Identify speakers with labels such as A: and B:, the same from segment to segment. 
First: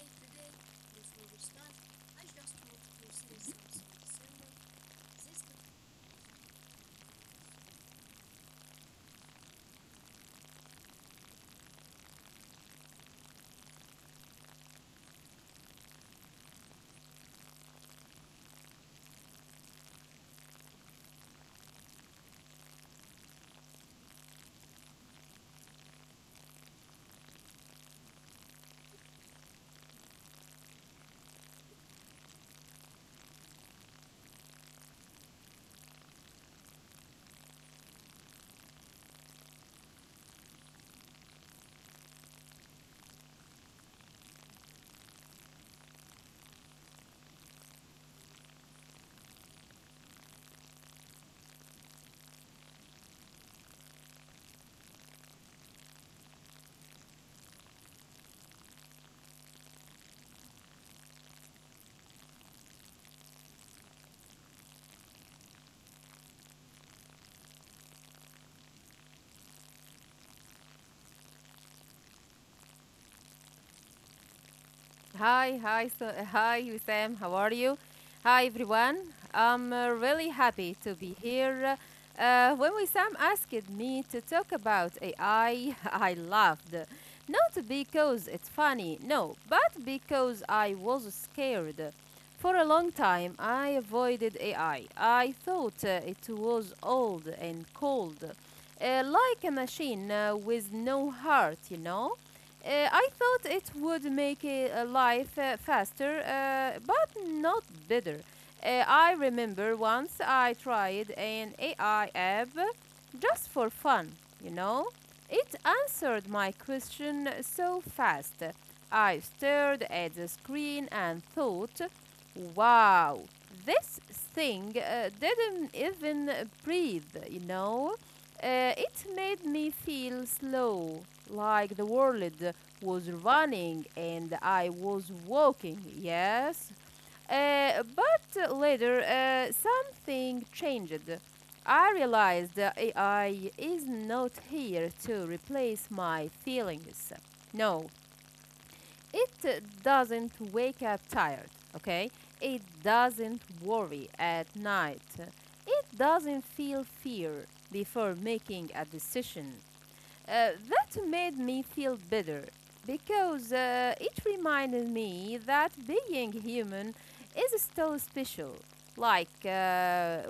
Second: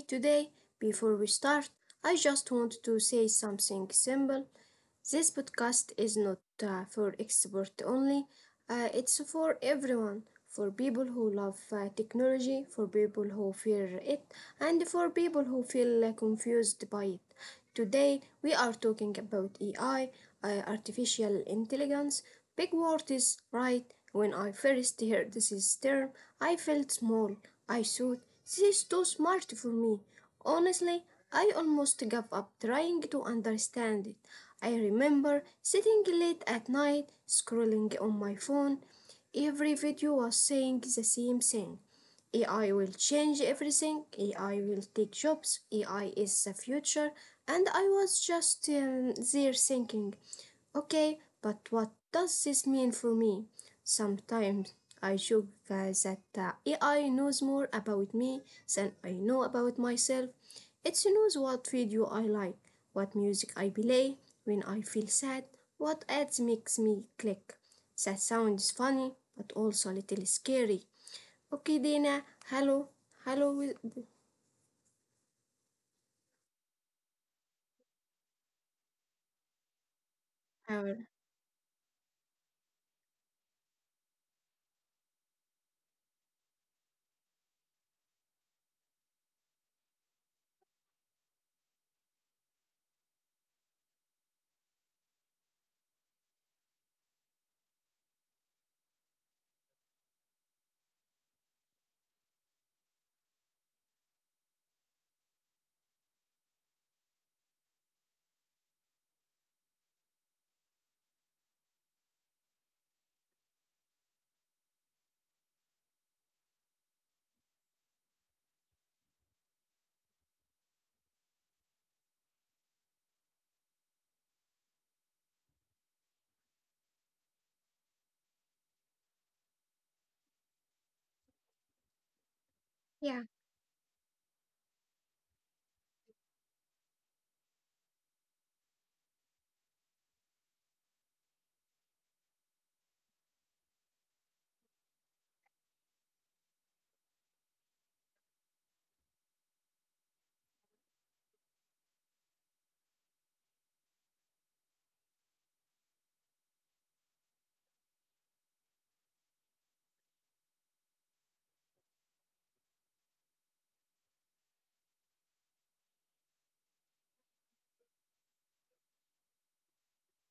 A: today. Before we start, I just want to say something simple. This podcast is not for experts only. It's for everyone, for people who love technology, for people who fear it, and for people who feel confused by it. Today, we are talking about AI, artificial intelligence. Pegwart is right. When I first heard this term, I felt small. I thought, this is too smart for me. Honestly, I almost gave up trying to understand it. I remember sitting late at night, scrolling on my phone. Every video was saying the same thing. AI will change everything. AI will take jobs. AI is the future. And I was just there thinking, okay, but what does this mean for me? Sometimes I joke, guys, that AI knows more about me than I know about myself. It knows what video I like, what music I play, when I feel sad, what ads makes me click. That sounds funny, but also a little scary. Okay, Dana, hello, hello,
B: Hi, hi, so, hi, Wissam. How are you? Hi, everyone. I'm really happy
A: how
B: to
A: are-
B: be here. When Wissam asked me to talk about AI, I I laughed. Not because it's funny, no, but because I was scared. For a long time, I avoided AI. I thought it was old and cold, like a machine with no heart, you know? I thought it would make life faster, but not better. I remember once I tried an AI app just for fun, you know. It answered my question so fast. I stared at the screen and thought, wow, this thing didn't even breathe. It made me feel slow, like the world was
A: yeah.
B: running and I was walking, yes. But later, something changed. I realized that AI is not here to replace my feelings. No, it doesn't wake up tired, okay? It doesn't worry at night. It doesn't feel fear before making a decision. That made me feel better because it reminded me that being human is still special. Like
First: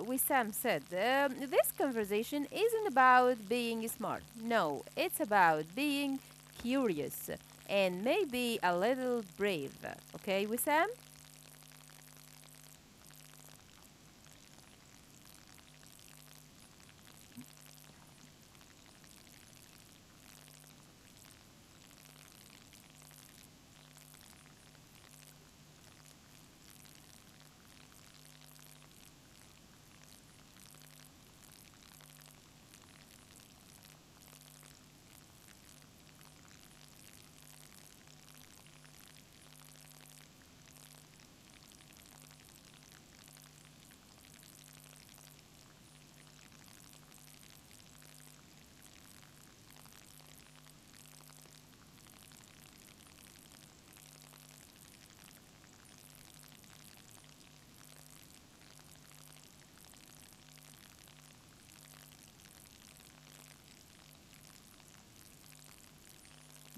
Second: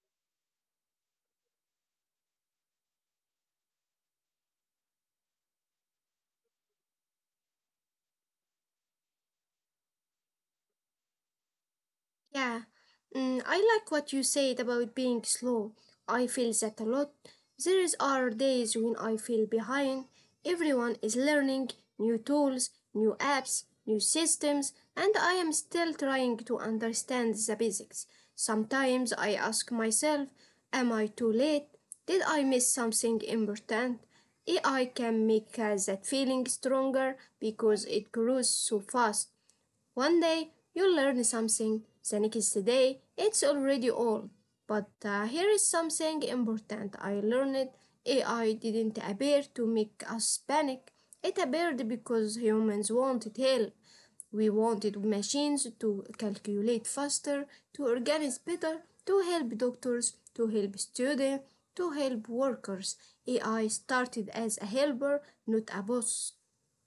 B: Wissam said, this conversation isn't about being smart. No, it's about being curious and maybe a little brave. Okay, Wissam?
A: Yeah, I like what you said about being slow. I feel that a lot. There are days when I feel behind. Everyone is learning new tools, new apps, new systems, and I am still trying to understand the basics. Sometimes I ask myself, am I too late? Did I miss something important? AI can make that feeling stronger because it grows so fast. One day you learn something, the next day it's already old. But here is something important I learned. AI didn't appear to make us panic. It appeared because humans wanted help. We wanted machines to calculate faster, to organize better, to help doctors, to help students, to help workers. AI started as a helper, not a boss.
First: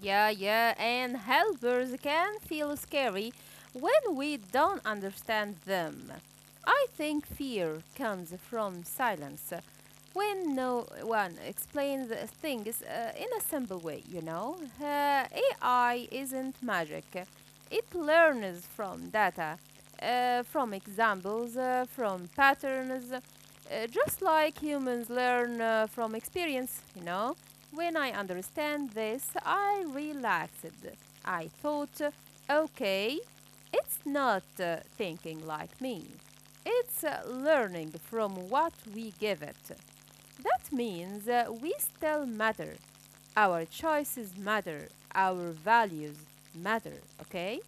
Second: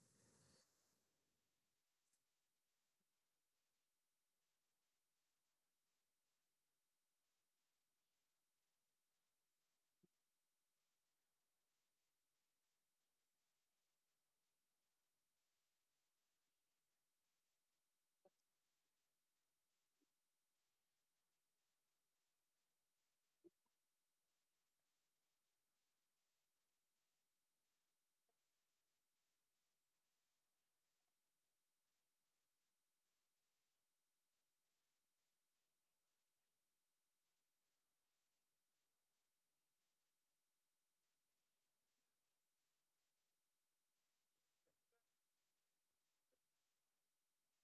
B: Yeah, yeah, and helpers can feel scary when we don't understand them. I think fear comes from silence, when no one explains things in a simple way. AI isn't magic, it learns from data, from examples, from patterns, just like humans learn from experience. When I understand this, I relaxed. I thought, okay, it's not thinking like me. It's learning from what we give it. That means we still matter. Our choices matter. Our values matter, okay?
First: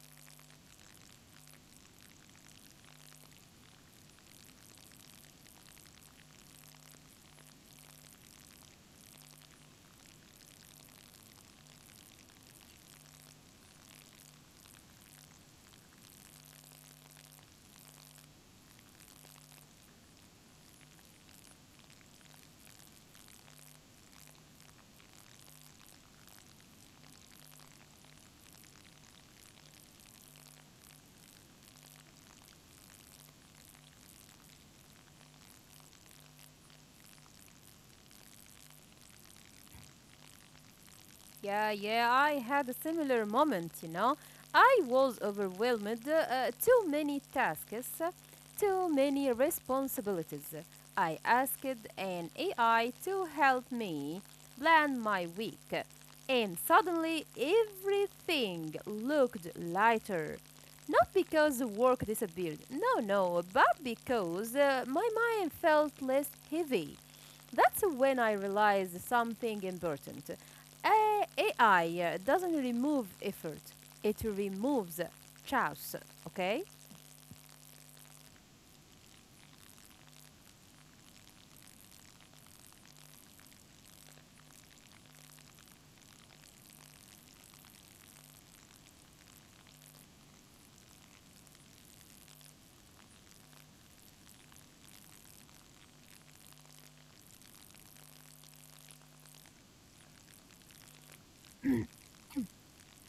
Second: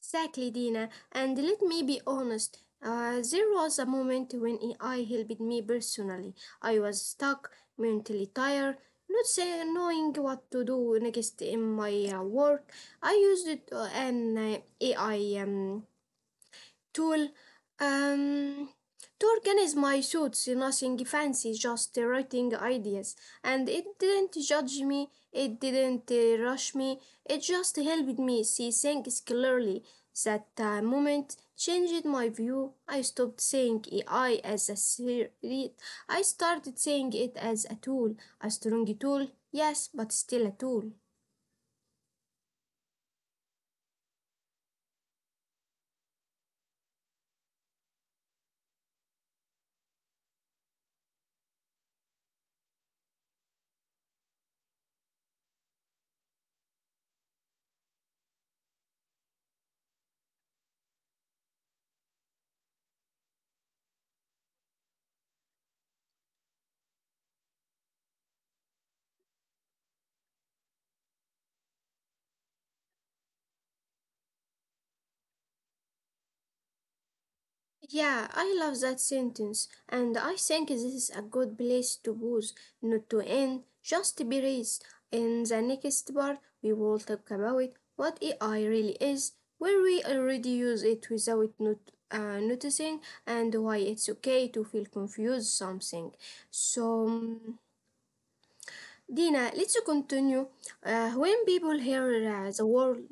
A: Exactly, Dina. And let me be honest, there was a moment when AI helped me personally. I was stuck, mentally tired, not say, knowing what to do next in my work. I used it, an AI tool um, to organize my thoughts, nothing fancy, just writing ideas. And it didn't judge me, it didn't rush me, it just helped me see things clearly. That moment changed my view. I stopped saying AI as a threat, I started saying it as a tool, a strong tool, yes, but still a tool.
B: Yeah, yeah, I had a similar moment, you know. I was overwhelmed, too many tasks, too many responsibilities. I asked an AI to help me plan my week, and suddenly everything looked lighter. Not because the work disappeared, no, no, but because my mind felt less heavy. That's when I realized something important. AI doesn't remove effort, it removes chaos, okay?
A: Yeah, I love that sentence, and I think this is a good place to pause, not to end, just to be raised. In the next part, we will talk about what AI really is, where we already use it without not, noticing, and why it's okay to feel confused something. So, Dina, let's continue. When people hear the word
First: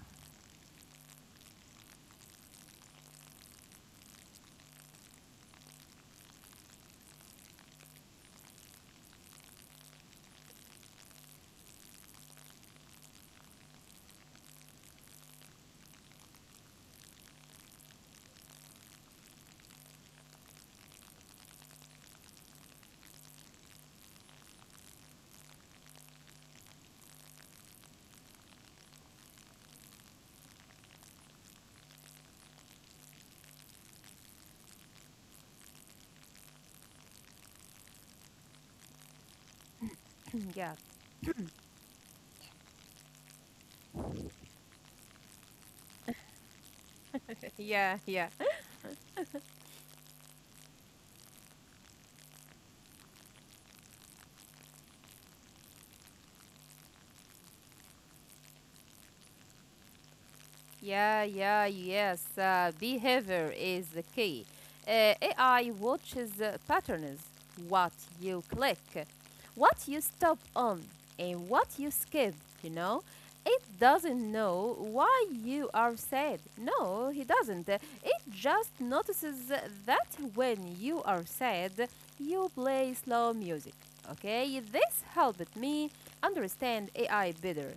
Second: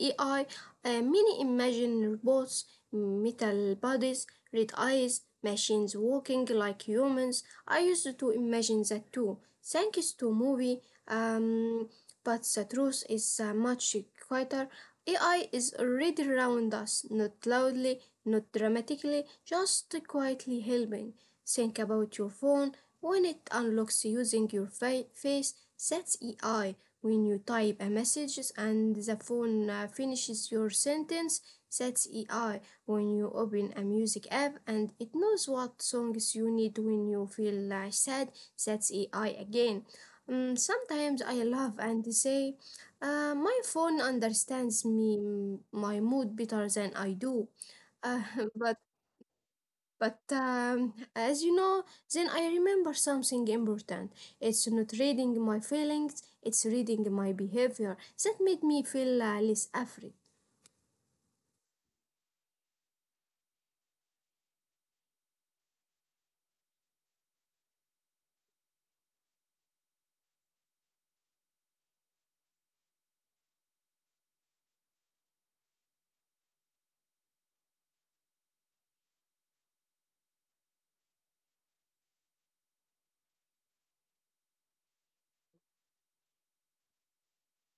A: AI, many imagine robots, metal bodies, red eyes, machines walking like humans. I used to imagine that too, thanks to movie. Um, but the truth is much quieter. AI is already around us, not loudly, not dramatically, just quietly helping. Think about your phone when it unlocks using your face, that's AI. When you type a message and the phone finishes your sentence, that's AI. When you open a music app and it knows what songs you need when you feel sad, that's AI again.
B: yeah.
A: Sometimes I laugh and say, my phone understands me, my mood better than I do.
B: Yeah,
A: Uh,
B: yeah.
A: but but, as you know, then I remember something important. It's not reading my feelings, it's reading my behavior. That made me feel less afraid.
B: Yeah, yeah, yes. Behavior is the key. AI watches patterns, what you click, what you stop on, and what you skip, you know? It doesn't know why you are sad. No, he doesn't. It just notices that when you are sad, you play slow music. Okay, this helped me understand AI better.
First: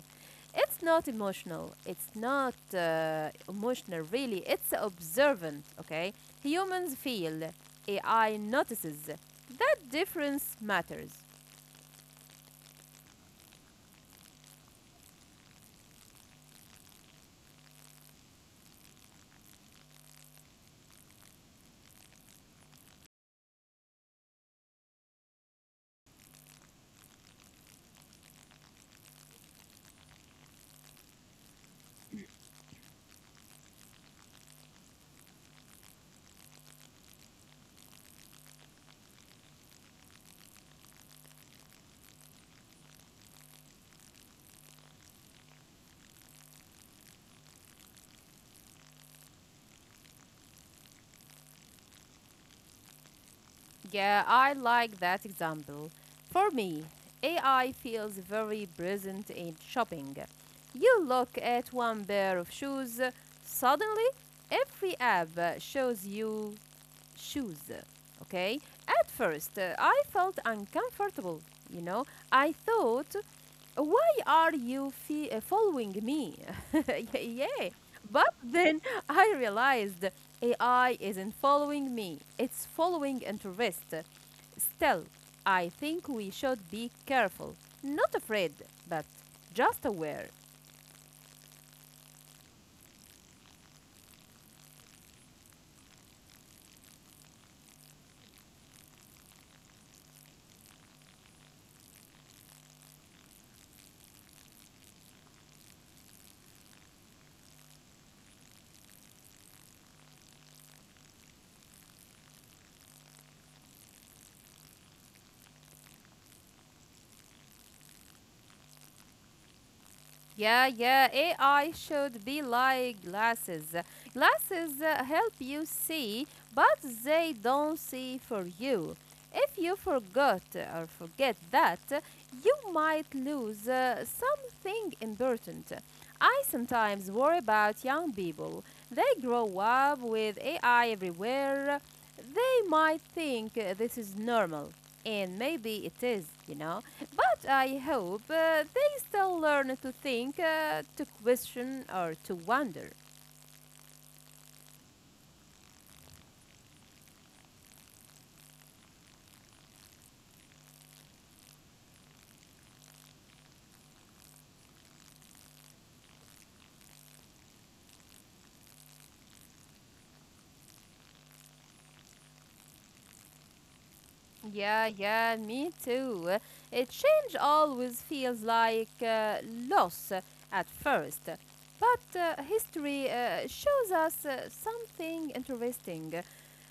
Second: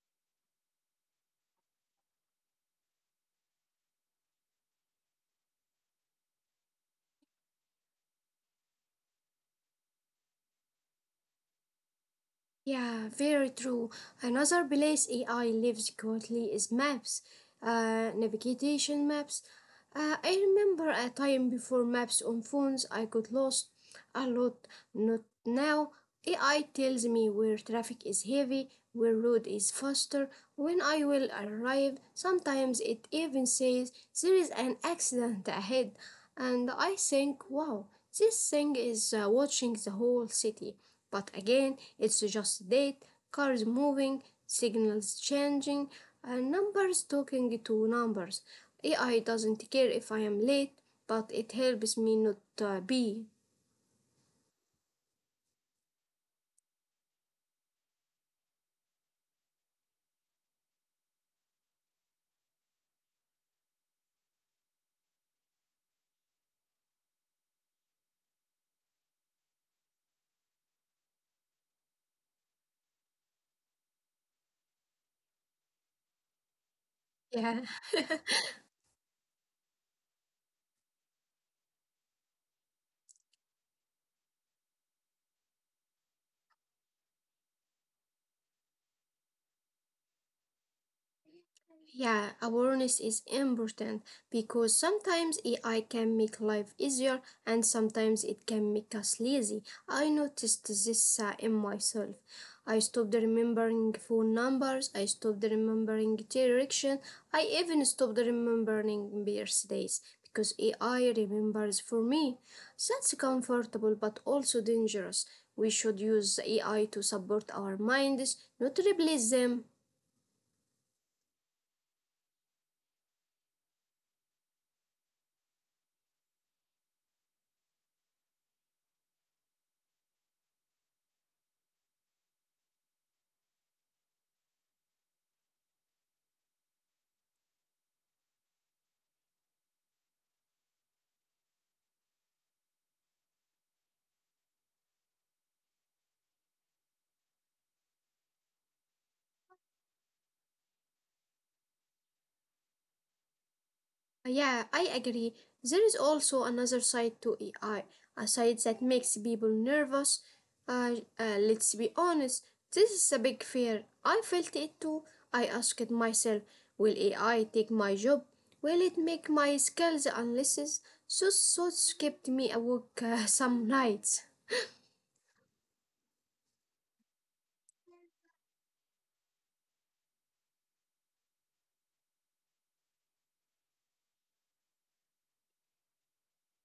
B: It's not emotional. It's not emotional, really. It's observant, okay? Humans feel, AI notices. That difference matters.
A: Yeah, very true. Another place AI lives currently is maps, navigation maps. I remember a time before maps on phones, I got lost a lot. Not now. AI tells me where traffic is heavy, where road is faster, when I will arrive. Sometimes it even says there is an accident ahead. And I think, wow, this thing is watching the whole city. But again, it's just date, cars moving, signals changing, and numbers talking to numbers. AI doesn't care if I am late, but it helps me not be.
B: Yeah, I like that example. For me, AI feels very present in shopping. You look at one pair of shoes, suddenly, every app shows you shoes. Okay? At first, I felt uncomfortable. You know, I thought, why are following me? yeah.
A: Yeah.
B: But then I realized AI isn't following me, it's following interest. Still, I think we should be careful, not afraid, but just aware.
A: Yeah, awareness is important because sometimes AI can make life easier and sometimes it can make us lazy. I noticed this in myself. I stopped remembering phone numbers, I stopped remembering direction, I even stopped remembering birthdays because AI remembers for me. That's comfortable but also dangerous. We should use AI to support our minds, not replace them.
B: Yeah, yeah. AI should be like glasses. Glasses help you see, but they don't see for you. If you forgot or forget that, you might lose something important. I sometimes worry about young people. They grow up with AI everywhere. They might think this is normal, and maybe it is, you know. But I hope still learn to think, to question, or to wonder.
A: Yeah, I agree. There is also another side to AI, a side that makes people nervous. Let's be honest, this is a big fear. I felt it too. I asked myself, will AI take my job? Will it make my skills unless so kept me awake some nights?
B: Yeah, yeah, me too. A change always feels like loss at first, but history shows us something interesting.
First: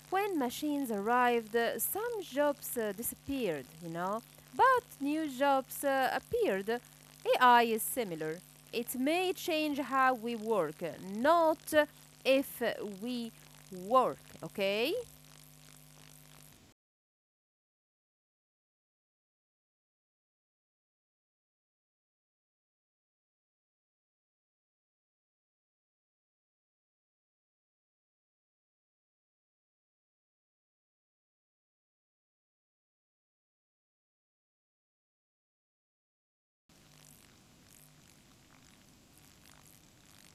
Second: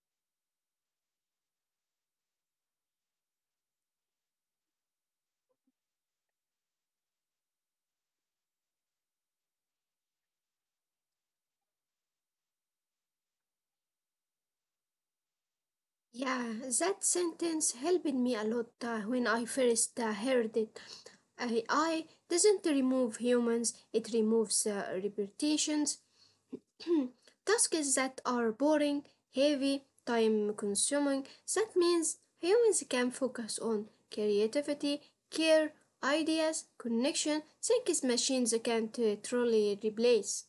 B: When machines arrived, some jobs disappeared, you know, but new jobs appeared. AI is similar. It may change how we work, not if we work, okay?
A: Yeah, that sentence helped me a lot when I first heard it. AI doesn't remove humans, it removes repetitions, tasks that are boring, heavy, time consuming. That means humans can focus on creativity, care, ideas, connection, things machines can't truly replace.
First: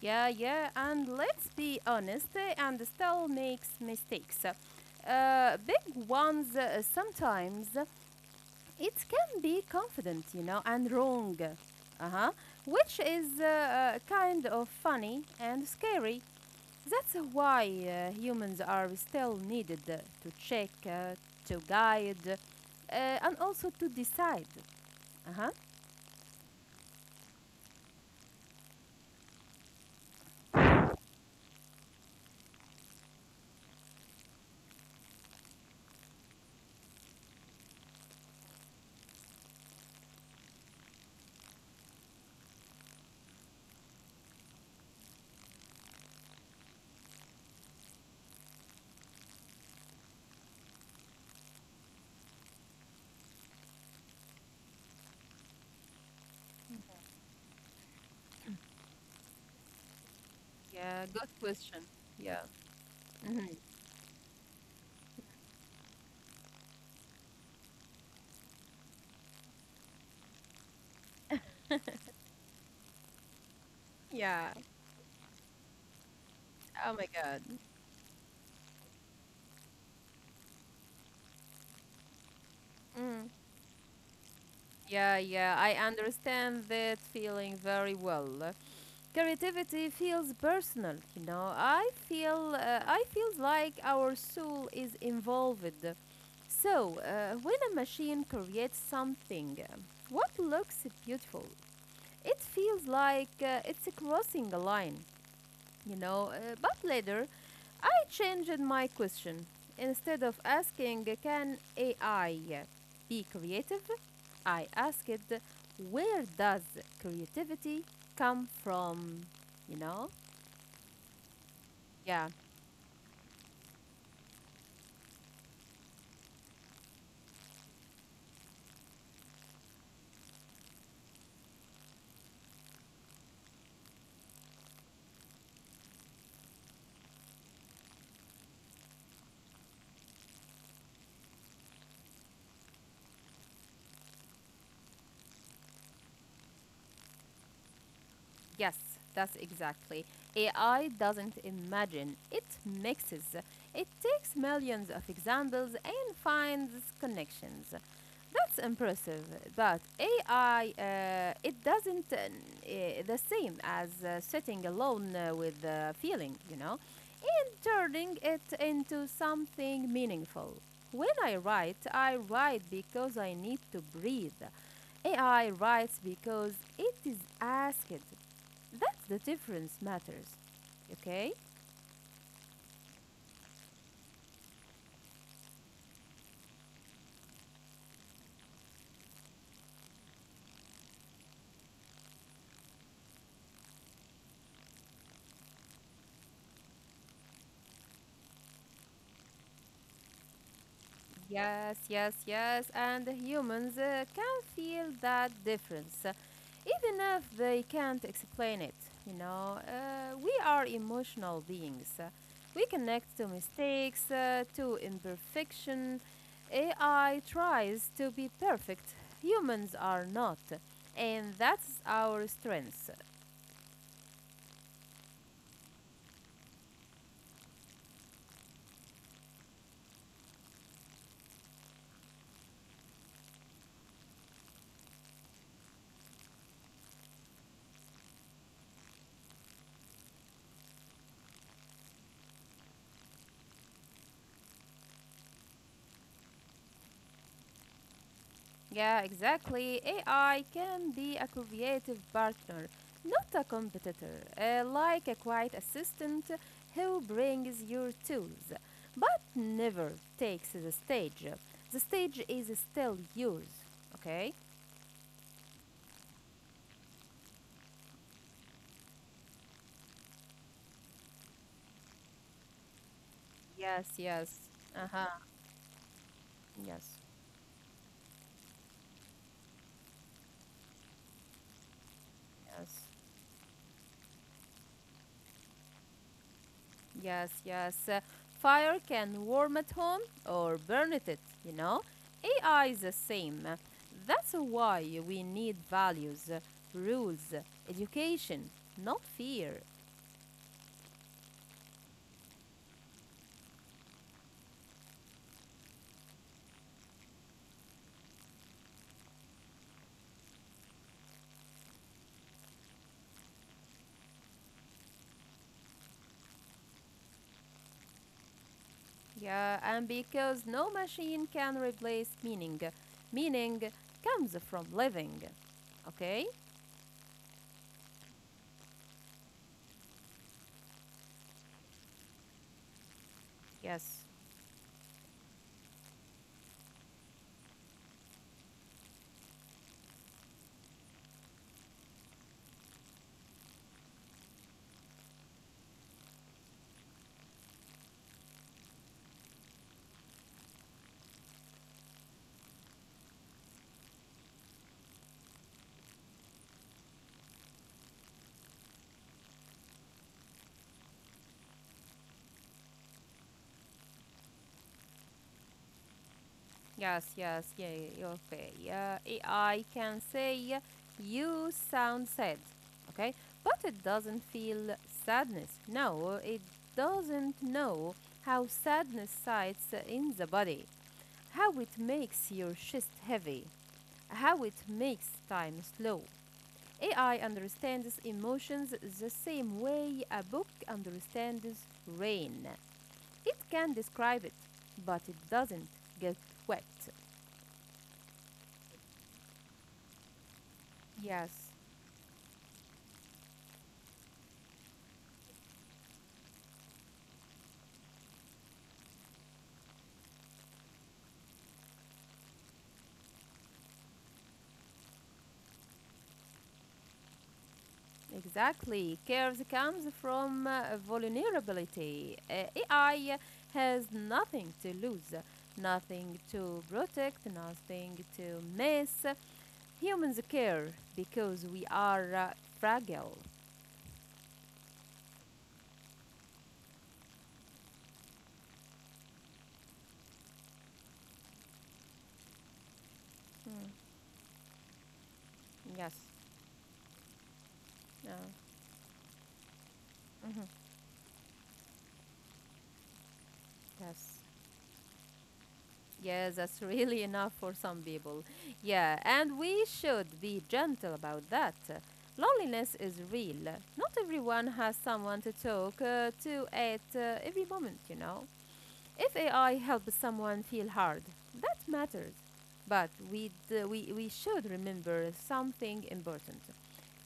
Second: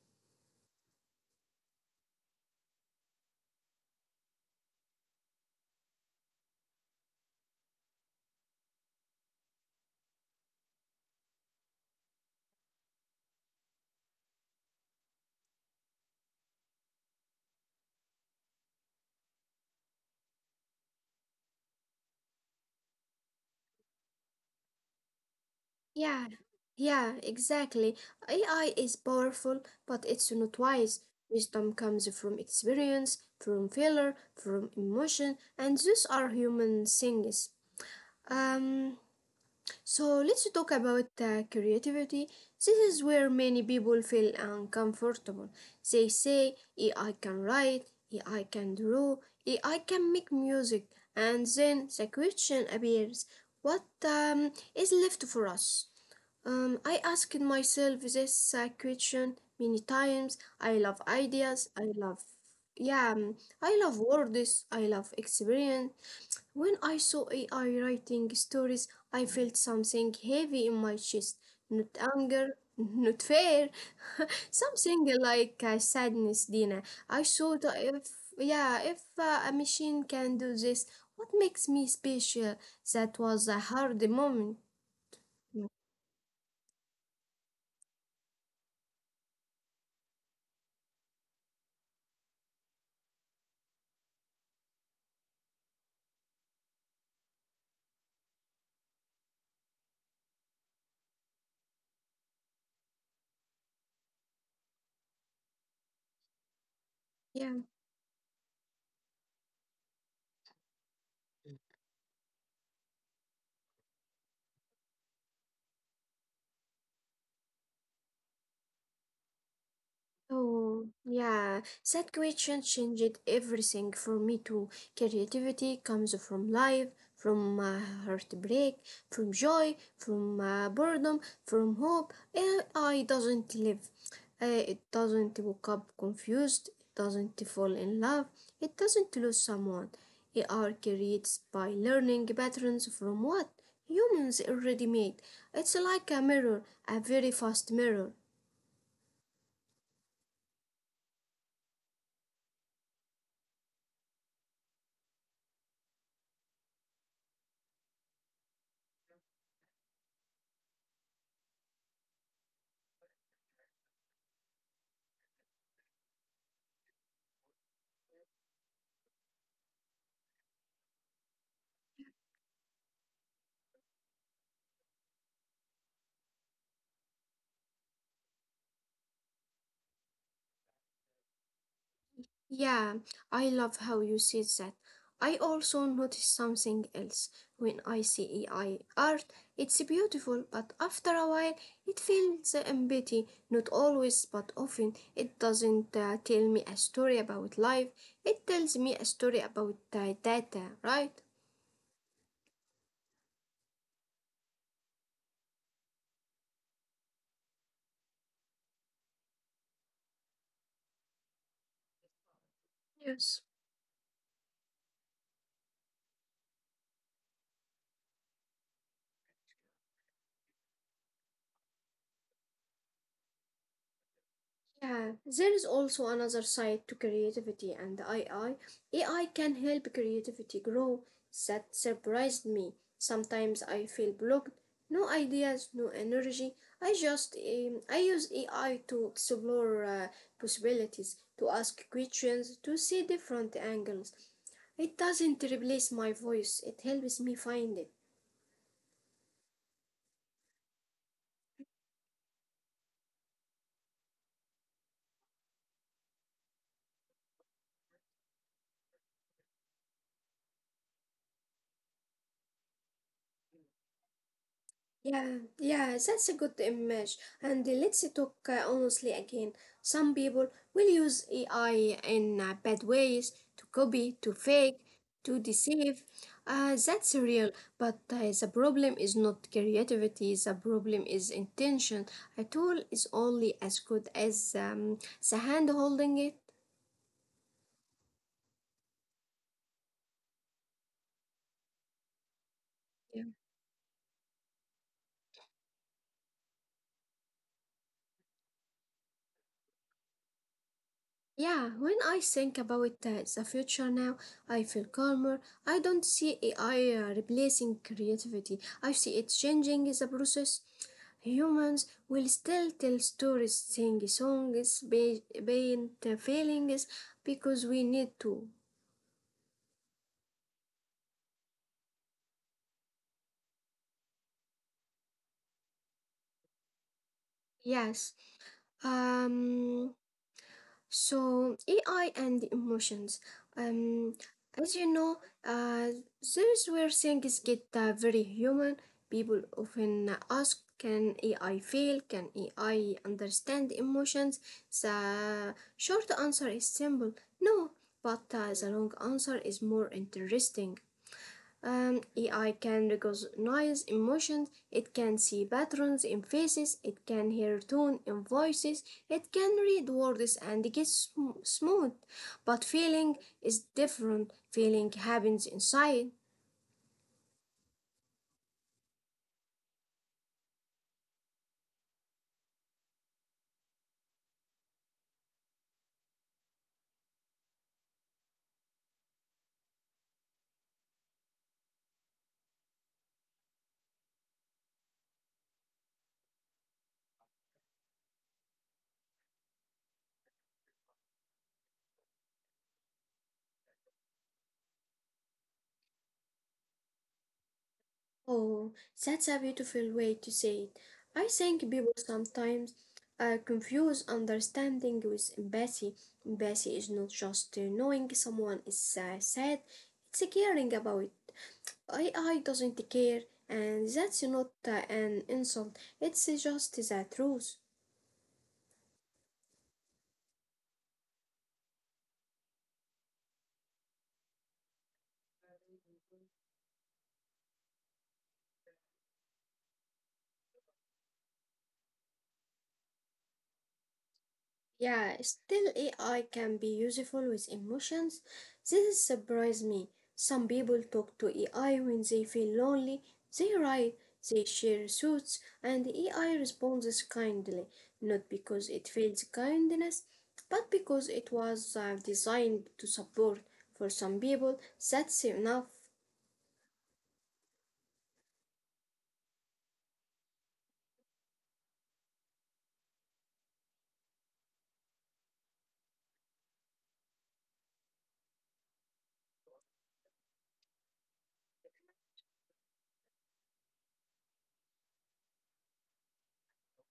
B: Yeah, yeah, and let's be honest, and still makes mistakes. Big ones sometimes. It can be confident, you know, and wrong. Uh-huh. Which is kind of funny and scary. That's why humans are still needed to check, to guide, and also to decide. Uh-huh.
A: Yeah, yeah, exactly. AI is powerful, but it's not wise. Wisdom comes from experience, from failure, from emotion, and these are human things. Um, so, let's talk about creativity. This is where many people feel uncomfortable. They say AI can write, AI can draw, AI can make music, and then the question appears: what is left for us? I asked myself this question many times. I
B: Yeah,
A: love
B: good question.
A: ideas. I love,
B: Yeah.
A: yeah,
B: Mhm.
A: I love words. I love experience. When I saw AI writing stories, I felt something heavy in my chest. Not anger, not fear,
B: Yeah.
A: something like sadness, Dina.
B: Oh my
A: I
B: God.
A: thought if, yeah, if a machine can do this, what makes me special? That
B: Mm.
A: was a hard moment.
B: Yeah, yeah, I understand that feeling very well. Creativity feels personal, you know. I feel uh, i feels like our soul is involved, so when a machine creates something what looks beautiful, it feels like it's crossing a line, you know. But later
A: Yeah.
B: I changed my question. Instead of asking, can AI be creative, I asked, where does creativity come from, you know?
A: Oh, yeah, that
B: Yeah,
A: question changed everything for me too. Creativity comes from life, from heartbreak, from joy, from boredom, from hope. AI doesn't live. It doesn't wake up confused. It doesn't fall in love. It doesn't lose someone. AI creates by learning patterns from what humans already made. It's like a mirror, a very fast mirror.
B: yes, that's exactly. AI doesn't imagine, it mixes. It takes millions of examples and finds connections. That's impressive, but AI, it doesn't the same as sitting alone with feeling, you know, and turning it into something meaningful. When I write because I need to breathe. AI writes because it is asked. That's the difference matters. Okay?
A: Yeah, I love how you said that. I also noticed something else when I see AI art. It's beautiful, but after a while, it feels empty. Not always, but often. It doesn't tell me a story about life. It tells me a story about data, right?
B: Yes, yes, yes. And humans can feel that difference, even if they can't explain it. You know, we are emotional beings. We connect to
A: Yes.
B: mistakes, to imperfection. AI tries to be perfect. Humans are not. And that's our strength.
A: Yeah, there is also another side to creativity and AI. AI can help creativity grow. That surprised me. Sometimes I feel blocked, no ideas, no energy. I just I use AI to explore possibilities, to ask questions, to see different angles. It doesn't replace my voice. It helps me find it.
B: Yeah, exactly. AI can be a creative partner, not a competitor, like a quiet assistant who brings your tools, but never takes the stage. The stage is still yours, okay?
A: Yeah, yeah, that's a good image. And let's talk honestly again. Some people will use AI in bad ways to
B: Yes,
A: copy, to
B: yes.
A: fake,
B: Uh huh.
A: to deceive.
B: Yes,
A: That's real. But the problem is not creativity, the problem is intention. A tool
B: yes.
A: is only as good as the hand holding it.
B: Yes, yes. Fire can warm at home or burn it, you know? AI is the same. That's why we need values, rules, education, not fear.
A: Yeah, when I think about the future now, I feel calmer. I don't see AI replacing creativity. I see it changing the process. Humans will still tell stories, sing songs, paint feelings because we need to.
B: Yeah, and because no machine can replace meaning. Meaning comes from living. Okay?
A: Yes. Um So, AI and emotions.
B: Yes.
A: Um, as you know, uh, there's where things get very human. People often ask, can AI feel? Can AI understand emotions? The short answer is simple, no, but the long answer is more interesting. AI can recognize emotions, it can see patterns in faces, it can hear tone in voices, it can read words and guess smooth. But feeling is different. Feeling happens inside.
B: Yes, yes, yeah, yeah, yeah, okay. Yeah, AI can say you sound sad, okay? But it doesn't feel sadness. No, it doesn't know how sadness sides in the body, how it makes your chest heavy, how it makes time slow. AI understands emotions the same way a book understands rain. It can describe it, but it doesn't get wet.
A: Oh, that's a beautiful way to say it. I
B: Yes,
A: think people sometimes confuse understanding with empathy. Empathy is not just knowing someone is sad, it's caring about. AI doesn't care, and that's not an insult, it's just the truth.
B: exactly. Cares comes from vulnerability. AI has nothing to lose, nothing to protect, nothing to miss. Humans care because we are fragile.
A: Yeah, still AI can be useful with emotions. This surprised me. Some people talk to AI when they feel lonely, they
B: Mm,
A: write, they share thoughts, and
B: yes.
A: AI responds kindly,
B: Uh,
A: not because it feels kindness,
B: mhm.
A: but because it was designed to support. For
B: Yes.
A: some people, that's enough.
B: Yes, that's really enough for some people. Yeah, and we should be gentle about that. Loneliness is real. Not everyone has someone to talk to at every moment, you know. If AI helps someone feel hard, that matters. But we should remember something important.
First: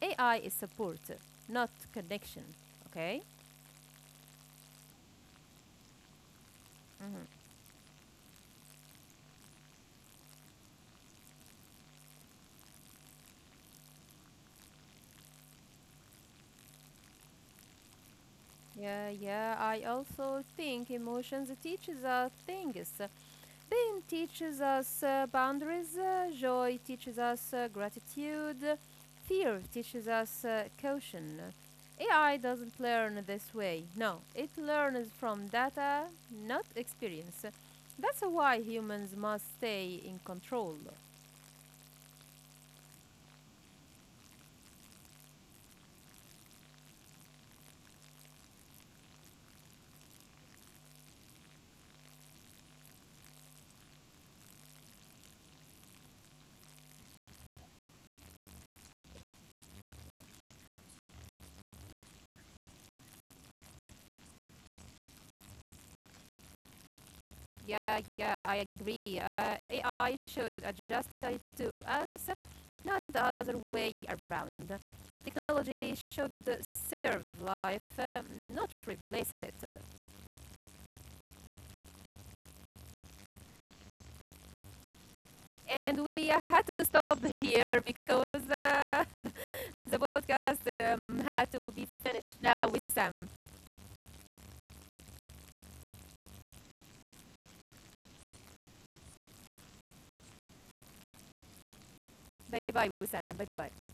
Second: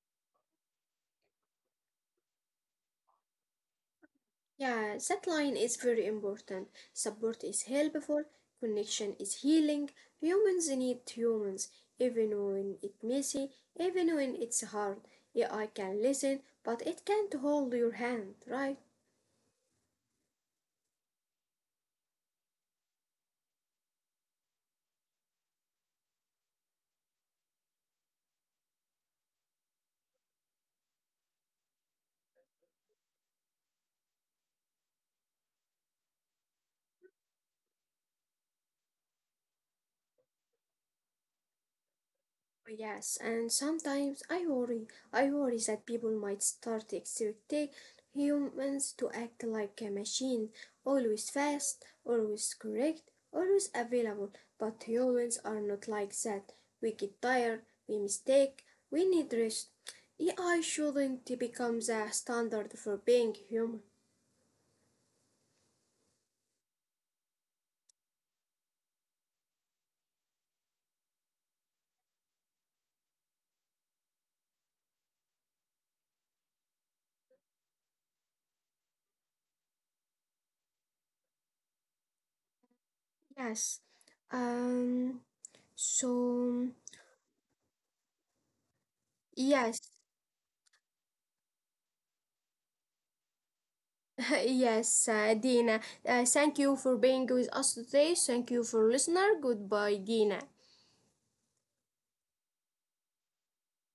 B: AI is support, not connection. Okay?
A: Yeah, that line is very important. Support is helpful, connection is healing. Humans need humans, even when it's messy, even when it's hard. AI can listen, but it can't hold your hand, right?
B: Yeah, yeah. I also think emotions teaches us things. Pain teaches us boundaries, joy teaches us gratitude, fear teaches us caution. AI doesn't learn this way. No, it learns from data, not experience. That's why humans must stay in control.
A: Yes, and sometimes I worry. I worry that people might start expecting humans to act like a machine, always fast, always correct, always available. But humans are not like that. We get tired, we mistake, we need rest. AI shouldn't become the standard for being human.
B: Yeah, yeah, I agree. AI should adjust it to us, not the other way around. Technology should serve life, um, not replace it.
A: Yes. Um.
B: And we
A: So,
B: had to stop here because
A: yes.
B: the podcast had to be finished now with Sam.
A: Yes, Dina. Thank you for being with us today. Thank you for listener. Goodbye, Dina.
B: Bye bye, with Sam. Bye bye.